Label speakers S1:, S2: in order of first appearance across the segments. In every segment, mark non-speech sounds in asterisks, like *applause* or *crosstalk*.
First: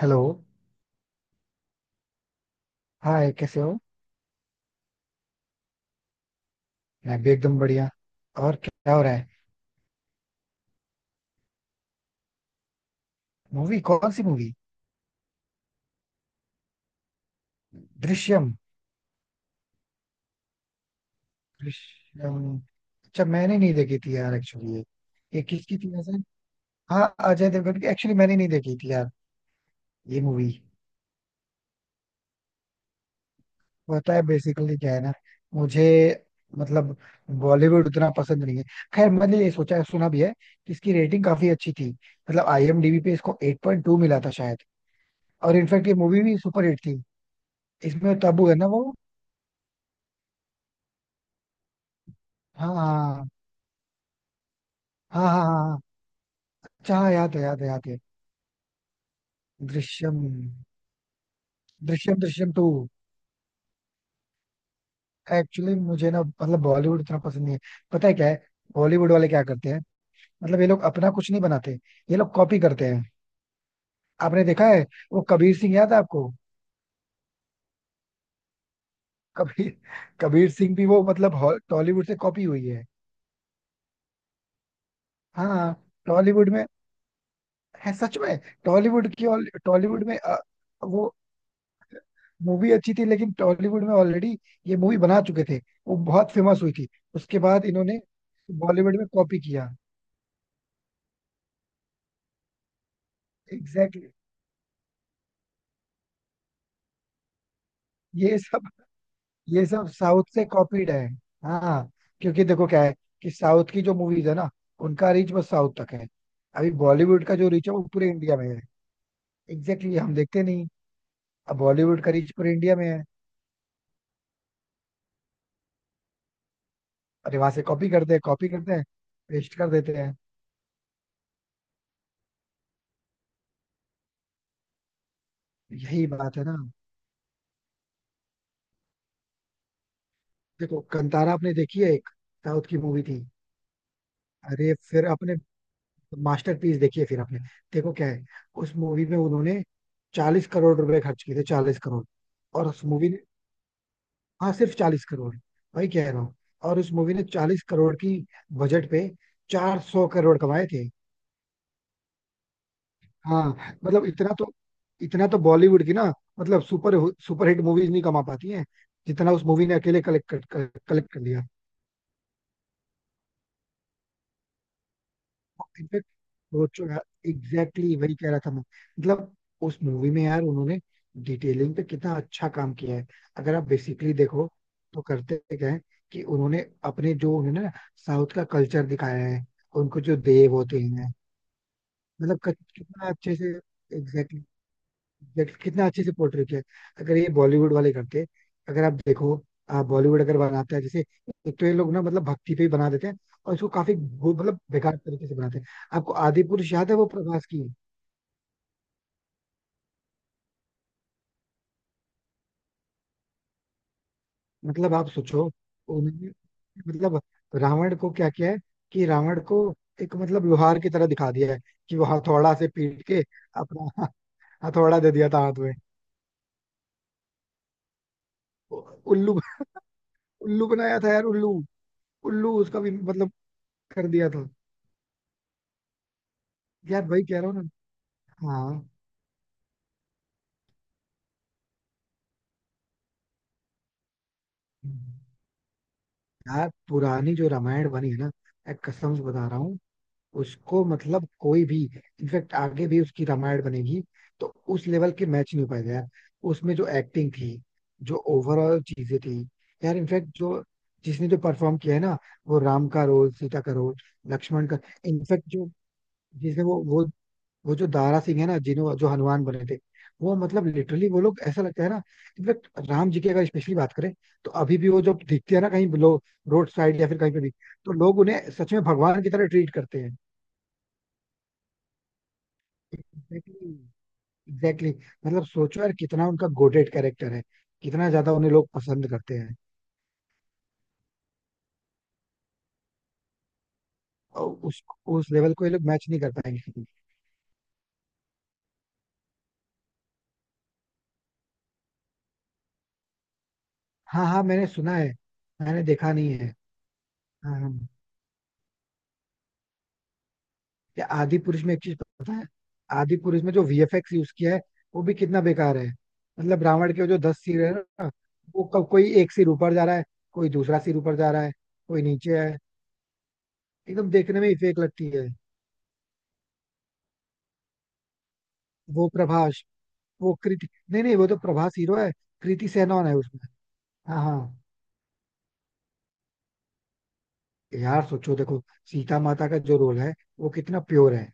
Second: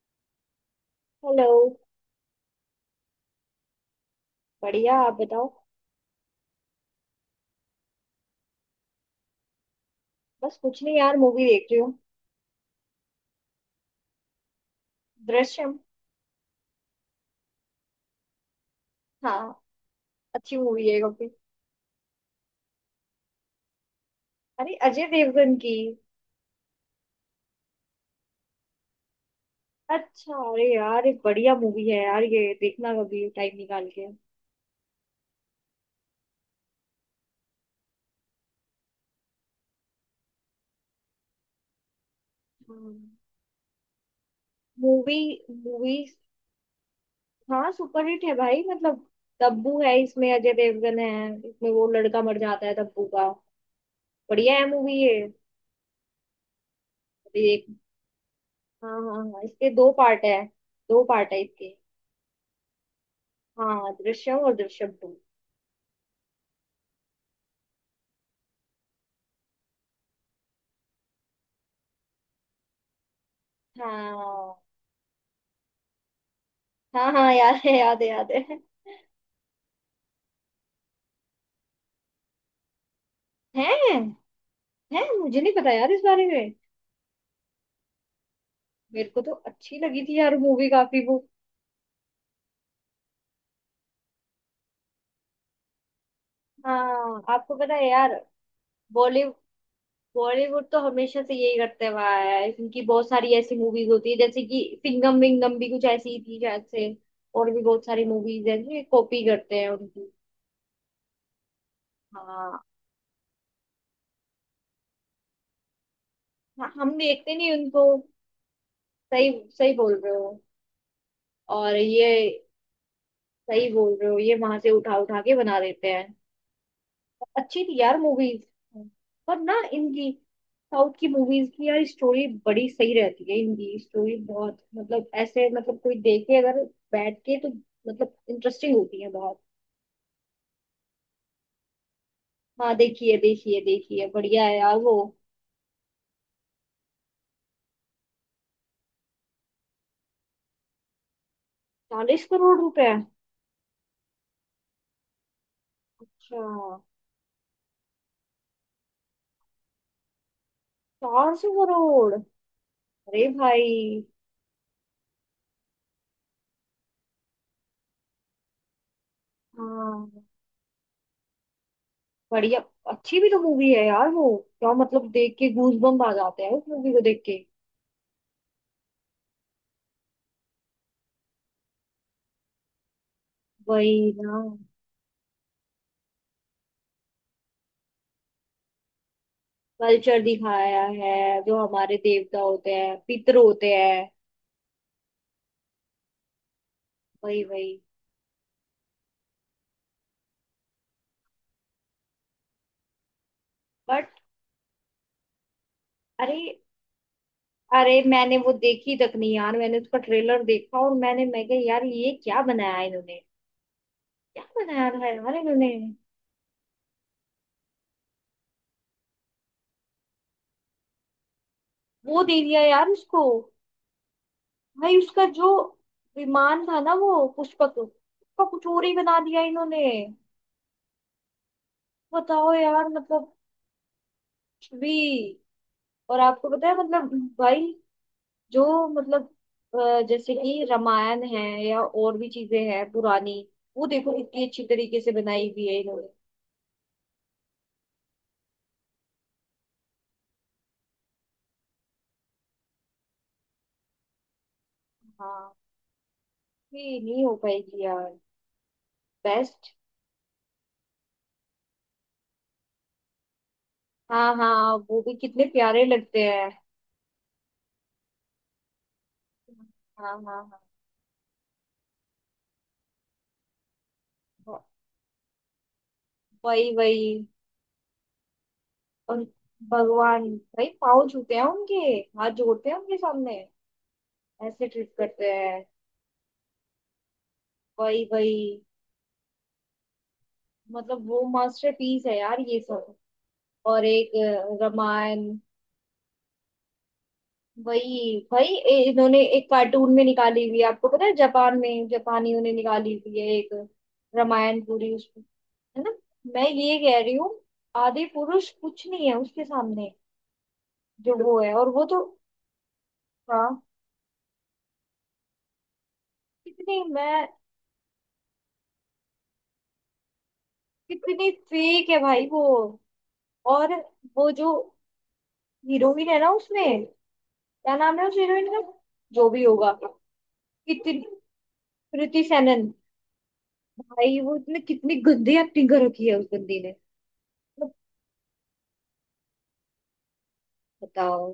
S1: Hello.
S2: Hello.
S1: Hi, कैसे हो?
S2: बढ़िया, आप बताओ।
S1: मैं भी एकदम बढ़िया। और क्या हो रहा है?
S2: बस कुछ नहीं यार, मूवी देख रही हूँ।
S1: मूवी? कौन सी मूवी?
S2: दृश्यम।
S1: दृश्यम?
S2: हाँ, अच्छी मूवी है काफी।
S1: दृश्यम? अच्छा, मैंने नहीं देखी थी यार, एक्चुअली
S2: अरे,
S1: ये
S2: अजय
S1: ये
S2: देवगन की।
S1: किसकी थी वैसे? हाँ, अजय देवगन की, एक्चुअली मैंने नहीं देखी थी यार, ये
S2: अच्छा,
S1: मूवी।
S2: अरे यार एक बढ़िया मूवी है यार, ये देखना कभी टाइम निकाल के।
S1: पता है, बेसिकली क्या है ना, मुझे, मतलब बॉलीवुड उतना पसंद नहीं है। खैर, मैंने ये सोचा सुना भी है कि इसकी रेटिंग काफी अच्छी थी, मतलब आईएमडीबी पे इसको 8.2 मिला था शायद।
S2: मूवी
S1: और इनफैक्ट ये
S2: मूवी
S1: मूवी भी सुपर हिट थी।
S2: हाँ,
S1: इसमें
S2: सुपरहिट है
S1: तब्बू है
S2: भाई,
S1: ना वो।
S2: मतलब तब्बू है इसमें, अजय देवगन है इसमें, वो लड़का मर जाता है
S1: हाँ हाँ
S2: तब्बू का।
S1: हाँ।
S2: बढ़िया है मूवी ये।
S1: हाँ हाँ हाँ हाँ। अच्छा, हाँ, याद है,
S2: अभी
S1: याद
S2: एक।
S1: है, याद है।
S2: हाँ हाँ हाँ, इसके दो
S1: दृश्यम,
S2: पार्ट है। दो पार्ट है इसके।
S1: दृश्यम, दृश्यम टू।
S2: हाँ, दृश्यम और दृश्यम 2।
S1: एक्चुअली मुझे ना, मतलब बॉलीवुड इतना पसंद नहीं है। पता है क्या है? बॉलीवुड वाले क्या करते हैं? मतलब ये लोग अपना कुछ नहीं बनाते। ये लोग कॉपी करते हैं। आपने
S2: हाँ
S1: देखा है वो कबीर सिंह, याद है आपको?
S2: हाँ हाँ, याद है याद है याद है।
S1: कबीर कबीर सिंह भी वो मतलब टॉलीवुड से कॉपी हुई है।
S2: हैं हैं, मुझे
S1: हाँ
S2: नहीं पता
S1: हाँ,
S2: यार इस बारे
S1: टॉलीवुड
S2: में।
S1: में है सच में।
S2: मेरे
S1: टॉलीवुड
S2: को
S1: की
S2: तो अच्छी लगी
S1: टॉलीवुड में,
S2: थी यार मूवी काफी
S1: वो
S2: वो।
S1: मूवी अच्छी थी, लेकिन टॉलीवुड में ऑलरेडी ये मूवी बना चुके थे। वो बहुत फेमस हुई थी।
S2: हाँ,
S1: उसके
S2: आपको
S1: बाद
S2: पता है
S1: इन्होंने
S2: यार।
S1: बॉलीवुड में
S2: बॉलीवुड
S1: कॉपी किया।
S2: बॉलीवुड तो हमेशा से यही करते हुआ आया है। इनकी बहुत सारी ऐसी मूवीज
S1: एग्जैक्टली
S2: होती
S1: exactly।
S2: है, जैसे कि सिंघम विंगम भी कुछ ऐसी ही थी शायद से। और भी बहुत सारी
S1: ये
S2: मूवीज है
S1: सब
S2: जो कॉपी करते
S1: ये
S2: हैं
S1: सब
S2: उनकी।
S1: साउथ से कॉपीड है। हाँ। क्योंकि
S2: हाँ
S1: देखो क्या है कि साउथ की जो मूवीज है ना, उनका रीच बस साउथ तक है। अभी
S2: हाँ, हम
S1: बॉलीवुड
S2: देखते
S1: का जो
S2: नहीं
S1: रीच है,
S2: उनको।
S1: वो पूरे इंडिया में है।
S2: सही। सही
S1: एग्जैक्टली
S2: बोल
S1: exactly,
S2: रहे
S1: हम
S2: हो।
S1: देखते नहीं। अब
S2: और
S1: बॉलीवुड
S2: ये
S1: का रीच पूरे इंडिया में है।
S2: सही बोल रहे हो, ये वहां से उठा उठा के बना देते हैं।
S1: अरे, वहां
S2: अच्छी
S1: से
S2: थी
S1: कॉपी
S2: यार
S1: करते हैं,
S2: मूवीज
S1: कॉपी करते हैं,
S2: पर ना
S1: पेस्ट कर देते
S2: इनकी।
S1: हैं।
S2: साउथ की मूवीज की यार स्टोरी बड़ी सही रहती है, इनकी स्टोरी बहुत मतलब ऐसे मतलब कोई
S1: यही बात
S2: देखे
S1: है ना।
S2: अगर बैठ के तो, मतलब इंटरेस्टिंग होती है बहुत।
S1: देखो, कंतारा आपने देखी है? एक साउथ
S2: हाँ,
S1: की मूवी
S2: देखिए
S1: थी।
S2: देखिए देखिए, बढ़िया है
S1: अरे,
S2: यार वो।
S1: फिर अपने मास्टरपीस देखिए फिर आपने। देखो क्या है, उस मूवी में उन्होंने 40 करोड़ रुपए खर्च किए थे, 40 करोड़।
S2: चालीस करोड़
S1: और उस
S2: रुपए
S1: मूवी ने, हाँ सिर्फ 40 करोड़, वही कह रहा हूँ।
S2: अच्छा।
S1: और उस मूवी ने 40 करोड़ की बजट पे 400 करोड़ कमाए थे।
S2: 400 करोड़। अरे
S1: हाँ।
S2: भाई।
S1: मतलब इतना तो बॉलीवुड की ना, मतलब सुपरहिट मूवीज नहीं कमा पाती हैं जितना उस मूवी ने अकेले
S2: हाँ।
S1: कलेक्ट कलेक्ट कर लिया।
S2: बढ़िया। अच्छी भी तो मूवी है यार वो। क्या मतलब, देख के गूज बम्प
S1: इनफैक्ट
S2: आ जाते हैं उस
S1: सोचो
S2: मूवी को
S1: यार,
S2: देख के।
S1: एग्जैक्टली exactly वही कह रहा था मैं, मतलब उस मूवी में यार उन्होंने डिटेलिंग पे कितना अच्छा काम किया है। अगर आप
S2: वही
S1: बेसिकली
S2: ना।
S1: देखो तो करते क्या है कि उन्होंने अपने जो उन्होंने ना साउथ का कल्चर दिखाया है, उनको जो
S2: कल्चर
S1: देव होते
S2: दिखाया
S1: हैं,
S2: है, जो हमारे
S1: मतलब
S2: देवता होते हैं
S1: कितना अच्छे
S2: पितर
S1: से,
S2: होते हैं।
S1: एग्जैक्टली, देख कितना अच्छे से पोर्ट्रे किया है। अगर ये
S2: वही वही।
S1: बॉलीवुड वाले करते, अगर आप देखो, बॉलीवुड अगर बनाता है जैसे, एक तो ये लोग ना मतलब भक्ति पे ही बना देते हैं, और इसको काफी
S2: बट।
S1: मतलब बेकार तरीके से बनाते हैं। आपको
S2: अरे।
S1: आदि पुरुष याद है वो प्रभास की?
S2: अरे, मैंने वो देखी तक नहीं यार। मैंने उसका ट्रेलर देखा और मैंने मैं कहा यार ये क्या बनाया इन्होंने। क्या बनाया
S1: मतलब आप
S2: है यार
S1: सोचो,
S2: इन्होंने।
S1: उन्होंने मतलब रावण को क्या किया है कि रावण को एक मतलब लोहार की तरह दिखा दिया है कि वो
S2: वो दे
S1: हथौड़ा
S2: दिया
S1: से
S2: यार
S1: पीट
S2: उसको।
S1: के अपना *laughs*
S2: भाई
S1: हथौड़ा दे
S2: उसका
S1: दिया था
S2: जो
S1: हाथ में।
S2: विमान था ना वो पुष्पक, उसका कुछ और ही बना
S1: उल्लू,
S2: दिया इन्होंने।
S1: उल्लू बनाया था यार, उल्लू,
S2: बताओ
S1: उल्लू उसका
S2: यार,
S1: भी मतलब
S2: मतलब
S1: कर दिया था।
S2: कुछ भी। और आपको पता है
S1: यार
S2: मतलब
S1: वही कह रहा
S2: भाई।
S1: हूँ ना। हाँ।
S2: जो मतलब जैसे कि रामायण है, या और भी चीजें हैं पुरानी, वो देखो कितनी अच्छी तरीके से बनाई हुई है इन्होंने।
S1: यार, पुरानी जो रामायण बनी है ना, मैं कसम से बता रहा हूँ, उसको मतलब कोई भी, इनफेक्ट आगे भी उसकी रामायण बनेगी, तो उस लेवल के
S2: हाँ।
S1: मैच नहीं हो पाएगा यार। उसमें जो
S2: ये नहीं
S1: एक्टिंग
S2: हो
S1: थी,
S2: पाएगी यार।
S1: जो ओवरऑल चीजें थी,
S2: बेस्ट।
S1: यार, इनफैक्ट जो, जिसने जो परफॉर्म किया है ना, वो राम का रोल, सीता का रोल,
S2: हाँ
S1: लक्ष्मण
S2: हाँ,
S1: का,
S2: वो भी कितने
S1: इनफैक्ट जो,
S2: प्यारे लगते हैं।
S1: जिसने वो जो दारा सिंह है ना, जिन्हों जो हनुमान बने थे,
S2: हाँ
S1: वो
S2: हाँ
S1: मतलब लिटरली वो लोग ऐसा लगता है ना। इनफेक्ट राम जी की अगर स्पेशली बात करें, तो
S2: हाँ।
S1: अभी भी वो जब दिखते हैं ना कहीं, लोग, रोड
S2: वही
S1: साइड या फिर
S2: वही।
S1: कहीं पे भी, तो लोग उन्हें सच में
S2: और
S1: भगवान की तरह ट्रीट करते हैं।
S2: भगवान भाई पाँव छूते हैं उनके, हाथ जोड़ते हैं उनके सामने,
S1: एग्जैक्टली।
S2: ऐसे
S1: एग्जैक्टली,
S2: ट्रीट करते
S1: मतलब
S2: हैं।
S1: सोचो यार कितना उनका गोटेड कैरेक्टर है,
S2: वही
S1: कितना ज्यादा
S2: वही।
S1: उन्हें लोग पसंद करते हैं।
S2: मतलब वो मास्टरपीस है यार ये सब। और एक
S1: और उस
S2: रामायण।
S1: उस लेवल को ये लोग मैच नहीं कर पाएंगे।
S2: वही भाई इन्होंने एक कार्टून में निकाली हुई है, आपको पता है जापान में, जापानियों ने निकाली हुई है एक
S1: हाँ हाँ,
S2: रामायण
S1: मैंने
S2: पूरी
S1: सुना है,
S2: उसमें। है
S1: मैंने
S2: ना।
S1: देखा नहीं है।
S2: मैं ये कह रही हूँ,
S1: हाँ हाँ।
S2: आदि पुरुष कुछ नहीं है उसके सामने।
S1: या
S2: जो वो
S1: आदि
S2: है
S1: पुरुष
S2: और
S1: में एक
S2: वो
S1: चीज
S2: तो।
S1: पता है, आदि पुरुष में
S2: हाँ।
S1: जो वीएफएक्स यूज किया है, वो भी कितना बेकार है। मतलब
S2: कितनी
S1: रावण के जो
S2: मैं।
S1: 10 सिर है ना, कोई एक सिर ऊपर जा रहा है, कोई दूसरा सिर ऊपर
S2: कितनी
S1: जा रहा है,
S2: फेक है
S1: कोई
S2: भाई
S1: नीचे
S2: वो।
S1: है,
S2: और
S1: एकदम
S2: वो
S1: देखने में
S2: जो
S1: ही फेक लगती है।
S2: हीरोइन है ना उसमें, क्या नाम है उस हीरोइन का।
S1: वो
S2: जो भी
S1: प्रभास,
S2: होगा।
S1: वो कृति,
S2: कितनी।
S1: नहीं नहीं, वो तो प्रभास हीरो है,
S2: कृति
S1: कृति
S2: सेनन।
S1: सेनन है उसमें।
S2: भाई
S1: हाँ
S2: वो
S1: हाँ।
S2: इतने, कितनी गंदी एक्टिंग कर रखी है उस बंदी ने। मतलब।
S1: यार सोचो, देखो, सीता माता का जो रोल है, वो कितना प्योर
S2: बताओ।
S1: है,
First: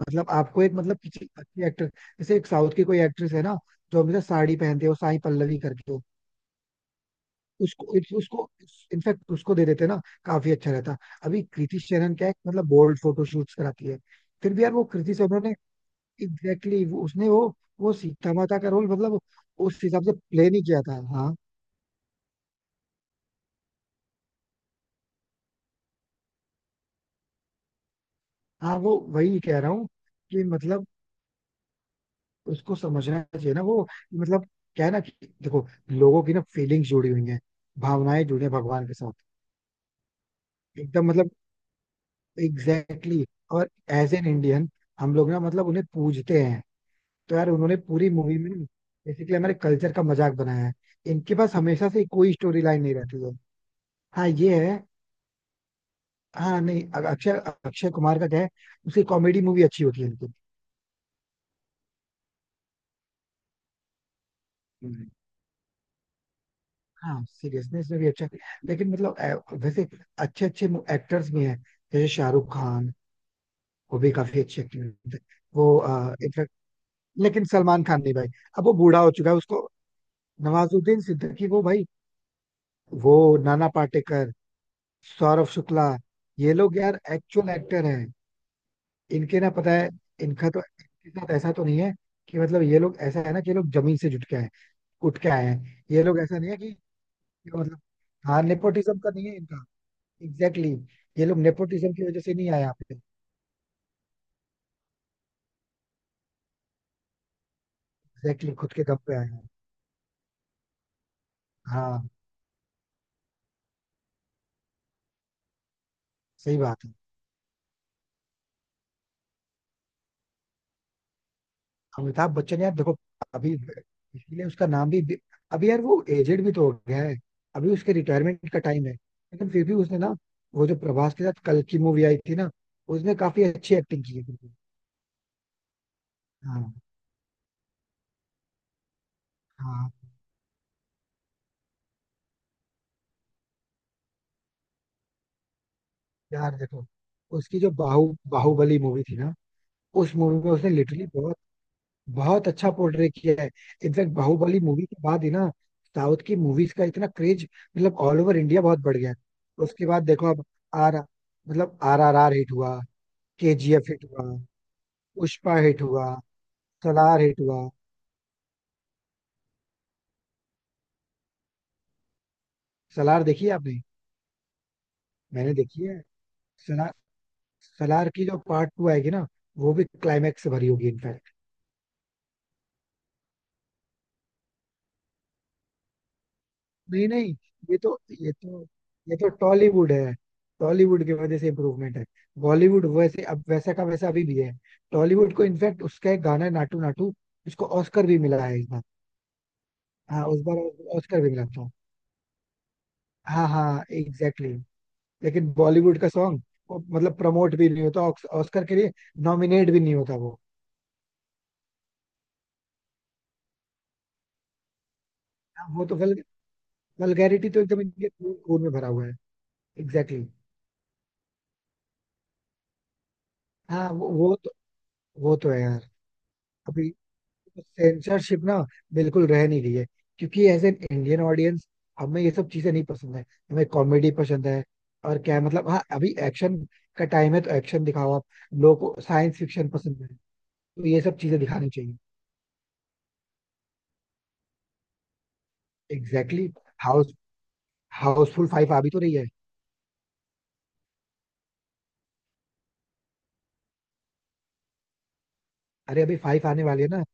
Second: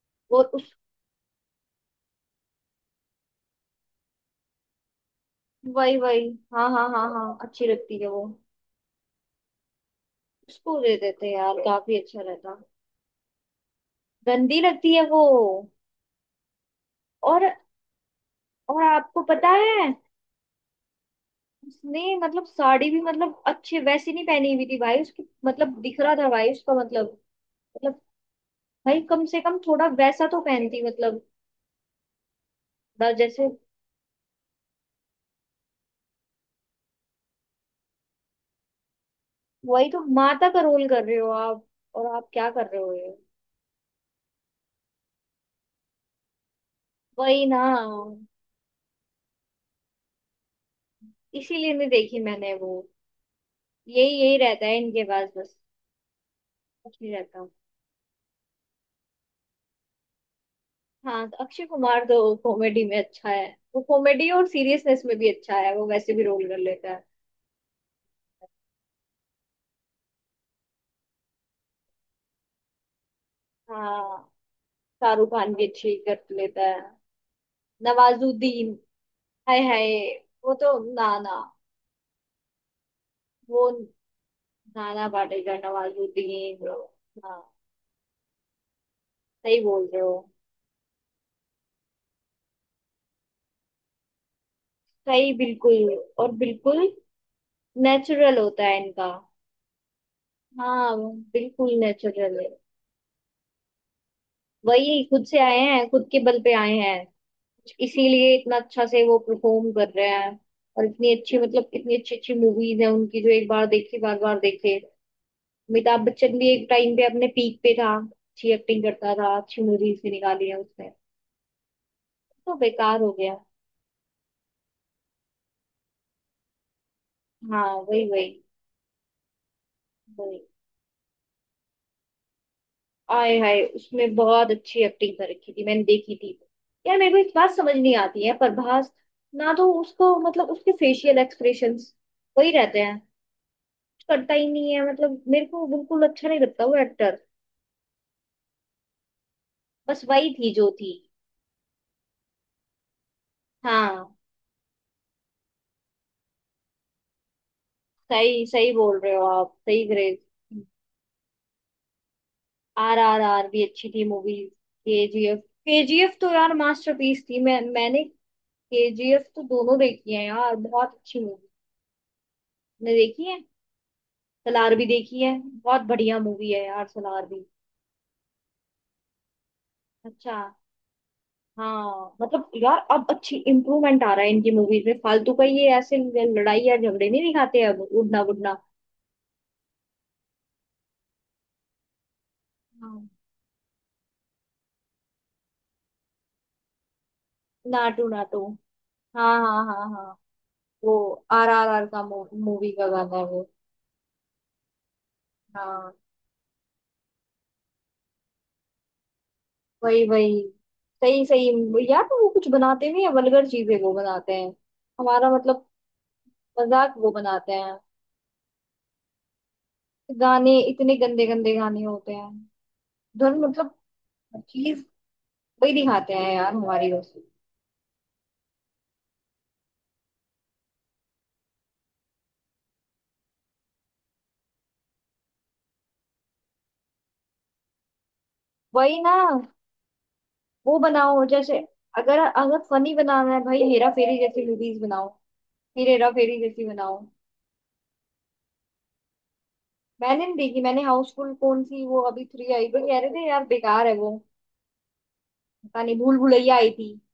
S1: मतलब
S2: वो
S1: आपको एक
S2: उस।
S1: मतलब किसी अच्छी एक्टर, जैसे एक साउथ की कोई एक्ट्रेस है ना, जो हमेशा साड़ी पहनते हो, साई पल्लवी करके
S2: वही
S1: हो,
S2: वही। हाँ हाँ हाँ हाँ, अच्छी
S1: उसको
S2: लगती है वो।
S1: उसको, इनफैक्ट उसको दे देते ना, काफी अच्छा
S2: उसको दे
S1: रहता।
S2: देते
S1: अभी
S2: यार
S1: कृति
S2: काफी
S1: शेनन
S2: अच्छा
S1: क्या है,
S2: रहता।
S1: मतलब बोल्ड फोटो शूट्स कराती है। फिर
S2: गंदी
S1: भी यार वो
S2: लगती है
S1: कृति
S2: वो।
S1: सेनन ने, एग्जैक्टली exactly, उसने
S2: और।
S1: वो सीता माता का
S2: और
S1: रोल मतलब
S2: आपको पता
S1: उस
S2: है,
S1: हिसाब से प्ले नहीं किया था। हाँ।
S2: उसने मतलब साड़ी भी मतलब अच्छे वैसी नहीं पहनी हुई थी भाई उसकी, मतलब दिख रहा था भाई उसका मतलब, मतलब
S1: हाँ, वो
S2: भाई कम
S1: वही
S2: से कम
S1: कह रहा हूँ,
S2: थोड़ा वैसा तो
S1: कि
S2: पहनती
S1: मतलब
S2: मतलब,
S1: उसको
S2: थोड़ा
S1: समझना
S2: जैसे।
S1: चाहिए ना वो, मतलब क्या है ना कि देखो, लोगों की ना फीलिंग्स जुड़ी हुई हैं, भावनाएं जुड़ी हैं भगवान के साथ।
S2: वही तो माता का रोल कर
S1: एकदम
S2: रहे हो
S1: मतलब
S2: आप, और आप क्या कर रहे हो ये।
S1: एग्जैक्टली exactly, और एज एन इंडियन हम लोग ना मतलब उन्हें पूजते हैं, तो
S2: वही
S1: यार
S2: ना।
S1: उन्होंने पूरी मूवी में बेसिकली हमारे कल्चर का मजाक बनाया है। इनके पास
S2: इसीलिए नहीं
S1: हमेशा से
S2: देखी
S1: कोई
S2: मैंने
S1: स्टोरी
S2: वो,
S1: लाइन नहीं रहती है।
S2: यही
S1: हाँ
S2: यही
S1: ये
S2: रहता है
S1: है।
S2: इनके पास बस,
S1: हाँ नहीं,
S2: कुछ नहीं
S1: अक्षय
S2: रहता।
S1: अक्षय कुमार का क्या है, उसकी कॉमेडी मूवी अच्छी होती है इनकी।
S2: हाँ, तो अक्षय कुमार तो कॉमेडी में अच्छा है। वो कॉमेडी और सीरियसनेस
S1: हम्म।
S2: में भी अच्छा है, वो वैसे भी रोल कर लेता है।
S1: हाँ, सीरियसनेस में भी अच्छा, लेकिन मतलब वैसे अच्छे अच्छे एक्टर्स भी हैं, जैसे शाहरुख खान, वो भी
S2: हाँ।
S1: काफी अच्छे एक्टर थे,
S2: शाहरुख खान
S1: वो
S2: भी अच्छी कर
S1: इनफैक्ट,
S2: लेता है।
S1: लेकिन सलमान खान नहीं भाई, अब
S2: नवाजुद्दीन।
S1: वो बूढ़ा हो चुका है
S2: हाय
S1: उसको।
S2: हाय। वो तो
S1: नवाजुद्दीन
S2: ना ना,
S1: सिद्दीकी वो भाई, वो
S2: वो
S1: नाना पाटेकर,
S2: नाना
S1: सौरभ
S2: पाटेकर
S1: शुक्ला, ये
S2: नवाजुद्दीन।
S1: लोग यार
S2: हाँ।
S1: एक्चुअल एक्टर हैं। इनके ना,
S2: सही
S1: पता
S2: बोल
S1: है
S2: रहे हो।
S1: इनका तो, इनके साथ ऐसा तो नहीं है कि मतलब, ये लोग ऐसा है ना कि ये लोग जमीन से जुट के आए, उठ के
S2: सही।
S1: आए हैं।
S2: बिल्कुल।
S1: ये लोग
S2: और
S1: ऐसा नहीं है कि
S2: बिल्कुल
S1: कि मतलब,
S2: नेचुरल
S1: हाँ,
S2: होता है
S1: नेपोटिज्म
S2: इनका।
S1: का नहीं है इनका। Exactly exactly।
S2: हाँ,
S1: ये लोग
S2: बिल्कुल
S1: नेपोटिज्म की वजह से
S2: नेचुरल है।
S1: नहीं आए यहाँ पे।
S2: वही, खुद से आए हैं, खुद के बल पे आए हैं, इसीलिए
S1: एग्जैक्टली
S2: इतना
S1: exactly, खुद के
S2: अच्छा
S1: दम
S2: से
S1: पे
S2: वो
S1: आए हैं।
S2: परफॉर्म कर रहे हैं। और इतनी अच्छी, मतलब इतनी
S1: हाँ,
S2: अच्छी अच्छी मूवीज हैं उनकी, जो एक बार देखी बार बार देखे। अमिताभ बच्चन भी
S1: सही
S2: एक
S1: बात है।
S2: टाइम पे अपने पीक पे था, अच्छी एक्टिंग करता था, अच्छी मूवीज भी निकाली है उसने,
S1: अमिताभ
S2: तो
S1: बच्चन यार देखो,
S2: बेकार हो गया।
S1: अभी इसीलिए उसका नाम अभी यार वो एजेड भी तो हो गया है,
S2: हाँ
S1: अभी उसके
S2: वही वही
S1: रिटायरमेंट का टाइम है, लेकिन फिर भी उसने ना,
S2: वही।
S1: वो जो प्रभास के साथ कल की मूवी आई थी ना, उसमें
S2: आय
S1: काफी
S2: हाय,
S1: अच्छी एक्टिंग की
S2: उसमें
S1: है फिर
S2: बहुत
S1: भी।
S2: अच्छी एक्टिंग कर रखी थी, मैंने देखी थी।
S1: हाँ
S2: यार मेरे को एक बात समझ नहीं आती है प्रभास, ना तो
S1: हाँ।
S2: उसको मतलब उसके फेशियल एक्सप्रेशंस वही रहते हैं, कुछ करता ही नहीं है मतलब, मेरे को बिल्कुल अच्छा नहीं
S1: यार
S2: लगता वो
S1: देखो,
S2: एक्टर।
S1: उसकी जो बाहुबली मूवी थी ना,
S2: बस
S1: उस
S2: वही
S1: मूवी में
S2: थी जो
S1: उसने
S2: थी।
S1: लिटरली बहुत बहुत अच्छा पोर्ट्रे किया है।
S2: हाँ,
S1: इनफैक्ट बाहुबली मूवी के बाद ही ना साउथ की मूवीज का इतना क्रेज, मतलब ऑल ओवर
S2: सही
S1: इंडिया
S2: सही
S1: बहुत बढ़
S2: बोल
S1: गया
S2: रहे
S1: है।
S2: हो आप। सही
S1: उसके बाद
S2: ग्रेज।
S1: देखो अब, आर मतलब आर आर आर हिट हुआ,
S2: RRR भी अच्छी
S1: केजीएफ
S2: थी
S1: हिट हुआ,
S2: movie. KGF।
S1: Pushpa
S2: K
S1: hit
S2: G
S1: हुआ,
S2: एफ तो यार
S1: सलार
S2: मास्टरपीस
S1: हिट
S2: थी, मैं
S1: हुआ।
S2: मैंने KGF तो दोनों देखी है यार, बहुत अच्छी मूवी, मैंने
S1: सलार
S2: देखी है।
S1: देखी है आपने?
S2: सलार भी देखी है,
S1: मैंने
S2: बहुत
S1: देखी है।
S2: बढ़िया मूवी है यार
S1: सलार,
S2: सलार भी।
S1: सलार की जो पार्ट 2 आएगी ना, वो भी
S2: अच्छा।
S1: क्लाइमैक्स से भरी होगी इनफैक्ट।
S2: हाँ, मतलब यार अब अच्छी इम्प्रूवमेंट आ रहा है इनकी मूवीज में, फालतू का ये ऐसे लड़ाई या
S1: नहीं
S2: झगड़े नहीं
S1: नहीं,
S2: दिखाते
S1: ये
S2: अब,
S1: तो
S2: उड़ना
S1: ये
S2: बुड़ना।
S1: तो ये तो टॉलीवुड है। टॉलीवुड की वजह से इम्प्रूवमेंट है, बॉलीवुड
S2: हाँ।
S1: वैसे अब वैसा का वैसा अभी भी है। टॉलीवुड को, इनफैक्ट उसका एक गाना है नाटू नाटू, उसको
S2: नाटू
S1: ऑस्कर भी
S2: नाटू।
S1: मिला है इस बार।
S2: हाँ हाँ हाँ हाँ।
S1: हाँ, उस बार
S2: वो
S1: ऑस्कर भी मिला
S2: आर आर
S1: था।
S2: आर का मूवी का गाना है
S1: हाँ
S2: वो।
S1: हाँ एग्जैक्टली। लेकिन
S2: हाँ।
S1: बॉलीवुड का सॉन्ग मतलब प्रमोट भी नहीं होता ऑस्कर के लिए, नॉमिनेट भी नहीं
S2: वही
S1: होता
S2: वही।
S1: वो।
S2: सही सही यार, तो वो कुछ बनाते नहीं है, वल्गर चीजें वो बनाते हैं, हमारा मतलब
S1: हाँ, वो तो
S2: मजाक वो
S1: वल्गैरिटी
S2: बनाते
S1: तो
S2: हैं।
S1: एकदम इनके खून में भरा हुआ है। Exactly exactly।
S2: गाने इतने गंदे गंदे गाने होते हैं, धुन मतलब
S1: हाँ, वो वो तो
S2: चीज
S1: वो तो है
S2: वही
S1: यार।
S2: दिखाते हैं यार
S1: अभी
S2: हमारी बस।
S1: सेंसरशिप ना बिल्कुल रह नहीं रही है, क्योंकि एज एन इंडियन ऑडियंस हमें ये सब चीजें नहीं पसंद है। हमें कॉमेडी पसंद है, और क्या है, मतलब, हाँ, अभी एक्शन का टाइम है तो एक्शन दिखाओ आप, लोगों
S2: वही
S1: को
S2: ना।
S1: साइंस फिक्शन पसंद है,
S2: वो
S1: तो ये सब
S2: बनाओ
S1: चीजें
S2: जैसे,
S1: दिखानी चाहिए।
S2: अगर अगर फनी बनाना है भाई, हेरा फेरी जैसी मूवीज बनाओ, फिर हेरा फेरी
S1: एग्जैक्टली exactly,
S2: जैसी बनाओ।
S1: हाउसफुल फाइव आ भी तो रही है।
S2: मैंने नहीं देखी, मैंने हाउसफुल कौन सी वो अभी 3 आई पर कह रहे थे यार, बेकार है वो। पता नहीं
S1: अरे, अभी
S2: भूल
S1: 5
S2: भुलैया
S1: आने
S2: आई
S1: वाली है
S2: थी,
S1: ना।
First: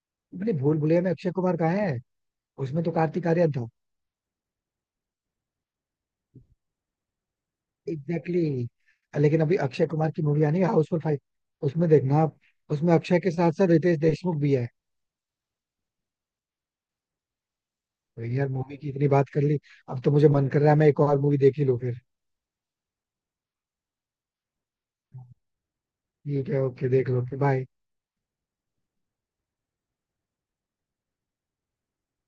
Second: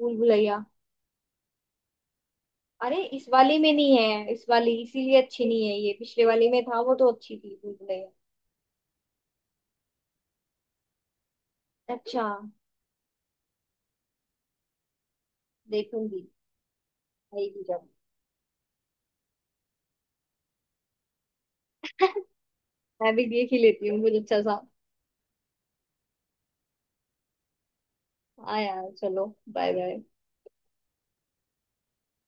S2: भूल
S1: अपने
S2: भुलैया।
S1: भूल भुलैया में अक्षय कुमार कहाँ है? उसमें तो
S2: अरे इस
S1: कार्तिक आर्यन
S2: वाली
S1: था।
S2: में नहीं है, इस वाली इसीलिए अच्छी नहीं है ये, पिछले वाली में था वो, तो अच्छी थी भूल भुलैया।
S1: Exactly exactly। लेकिन अभी अक्षय कुमार की मूवी आनी है, हाउसफुल 5, उसमें देखना
S2: अच्छा।
S1: आप, उसमें अक्षय के साथ साथ रितेश देशमुख भी है।
S2: देखूंगी आएगी जब।
S1: तो यार, मूवी की इतनी बात कर ली, अब तो मुझे मन कर रहा है मैं एक और मूवी देख ही लूँ फिर।
S2: मैं भी देख ही लेती हूँ मुझे अच्छा सा।
S1: ठीक है, ओके, देख लो फिर। बाय।
S2: हाँ यार चलो, बाय बाय।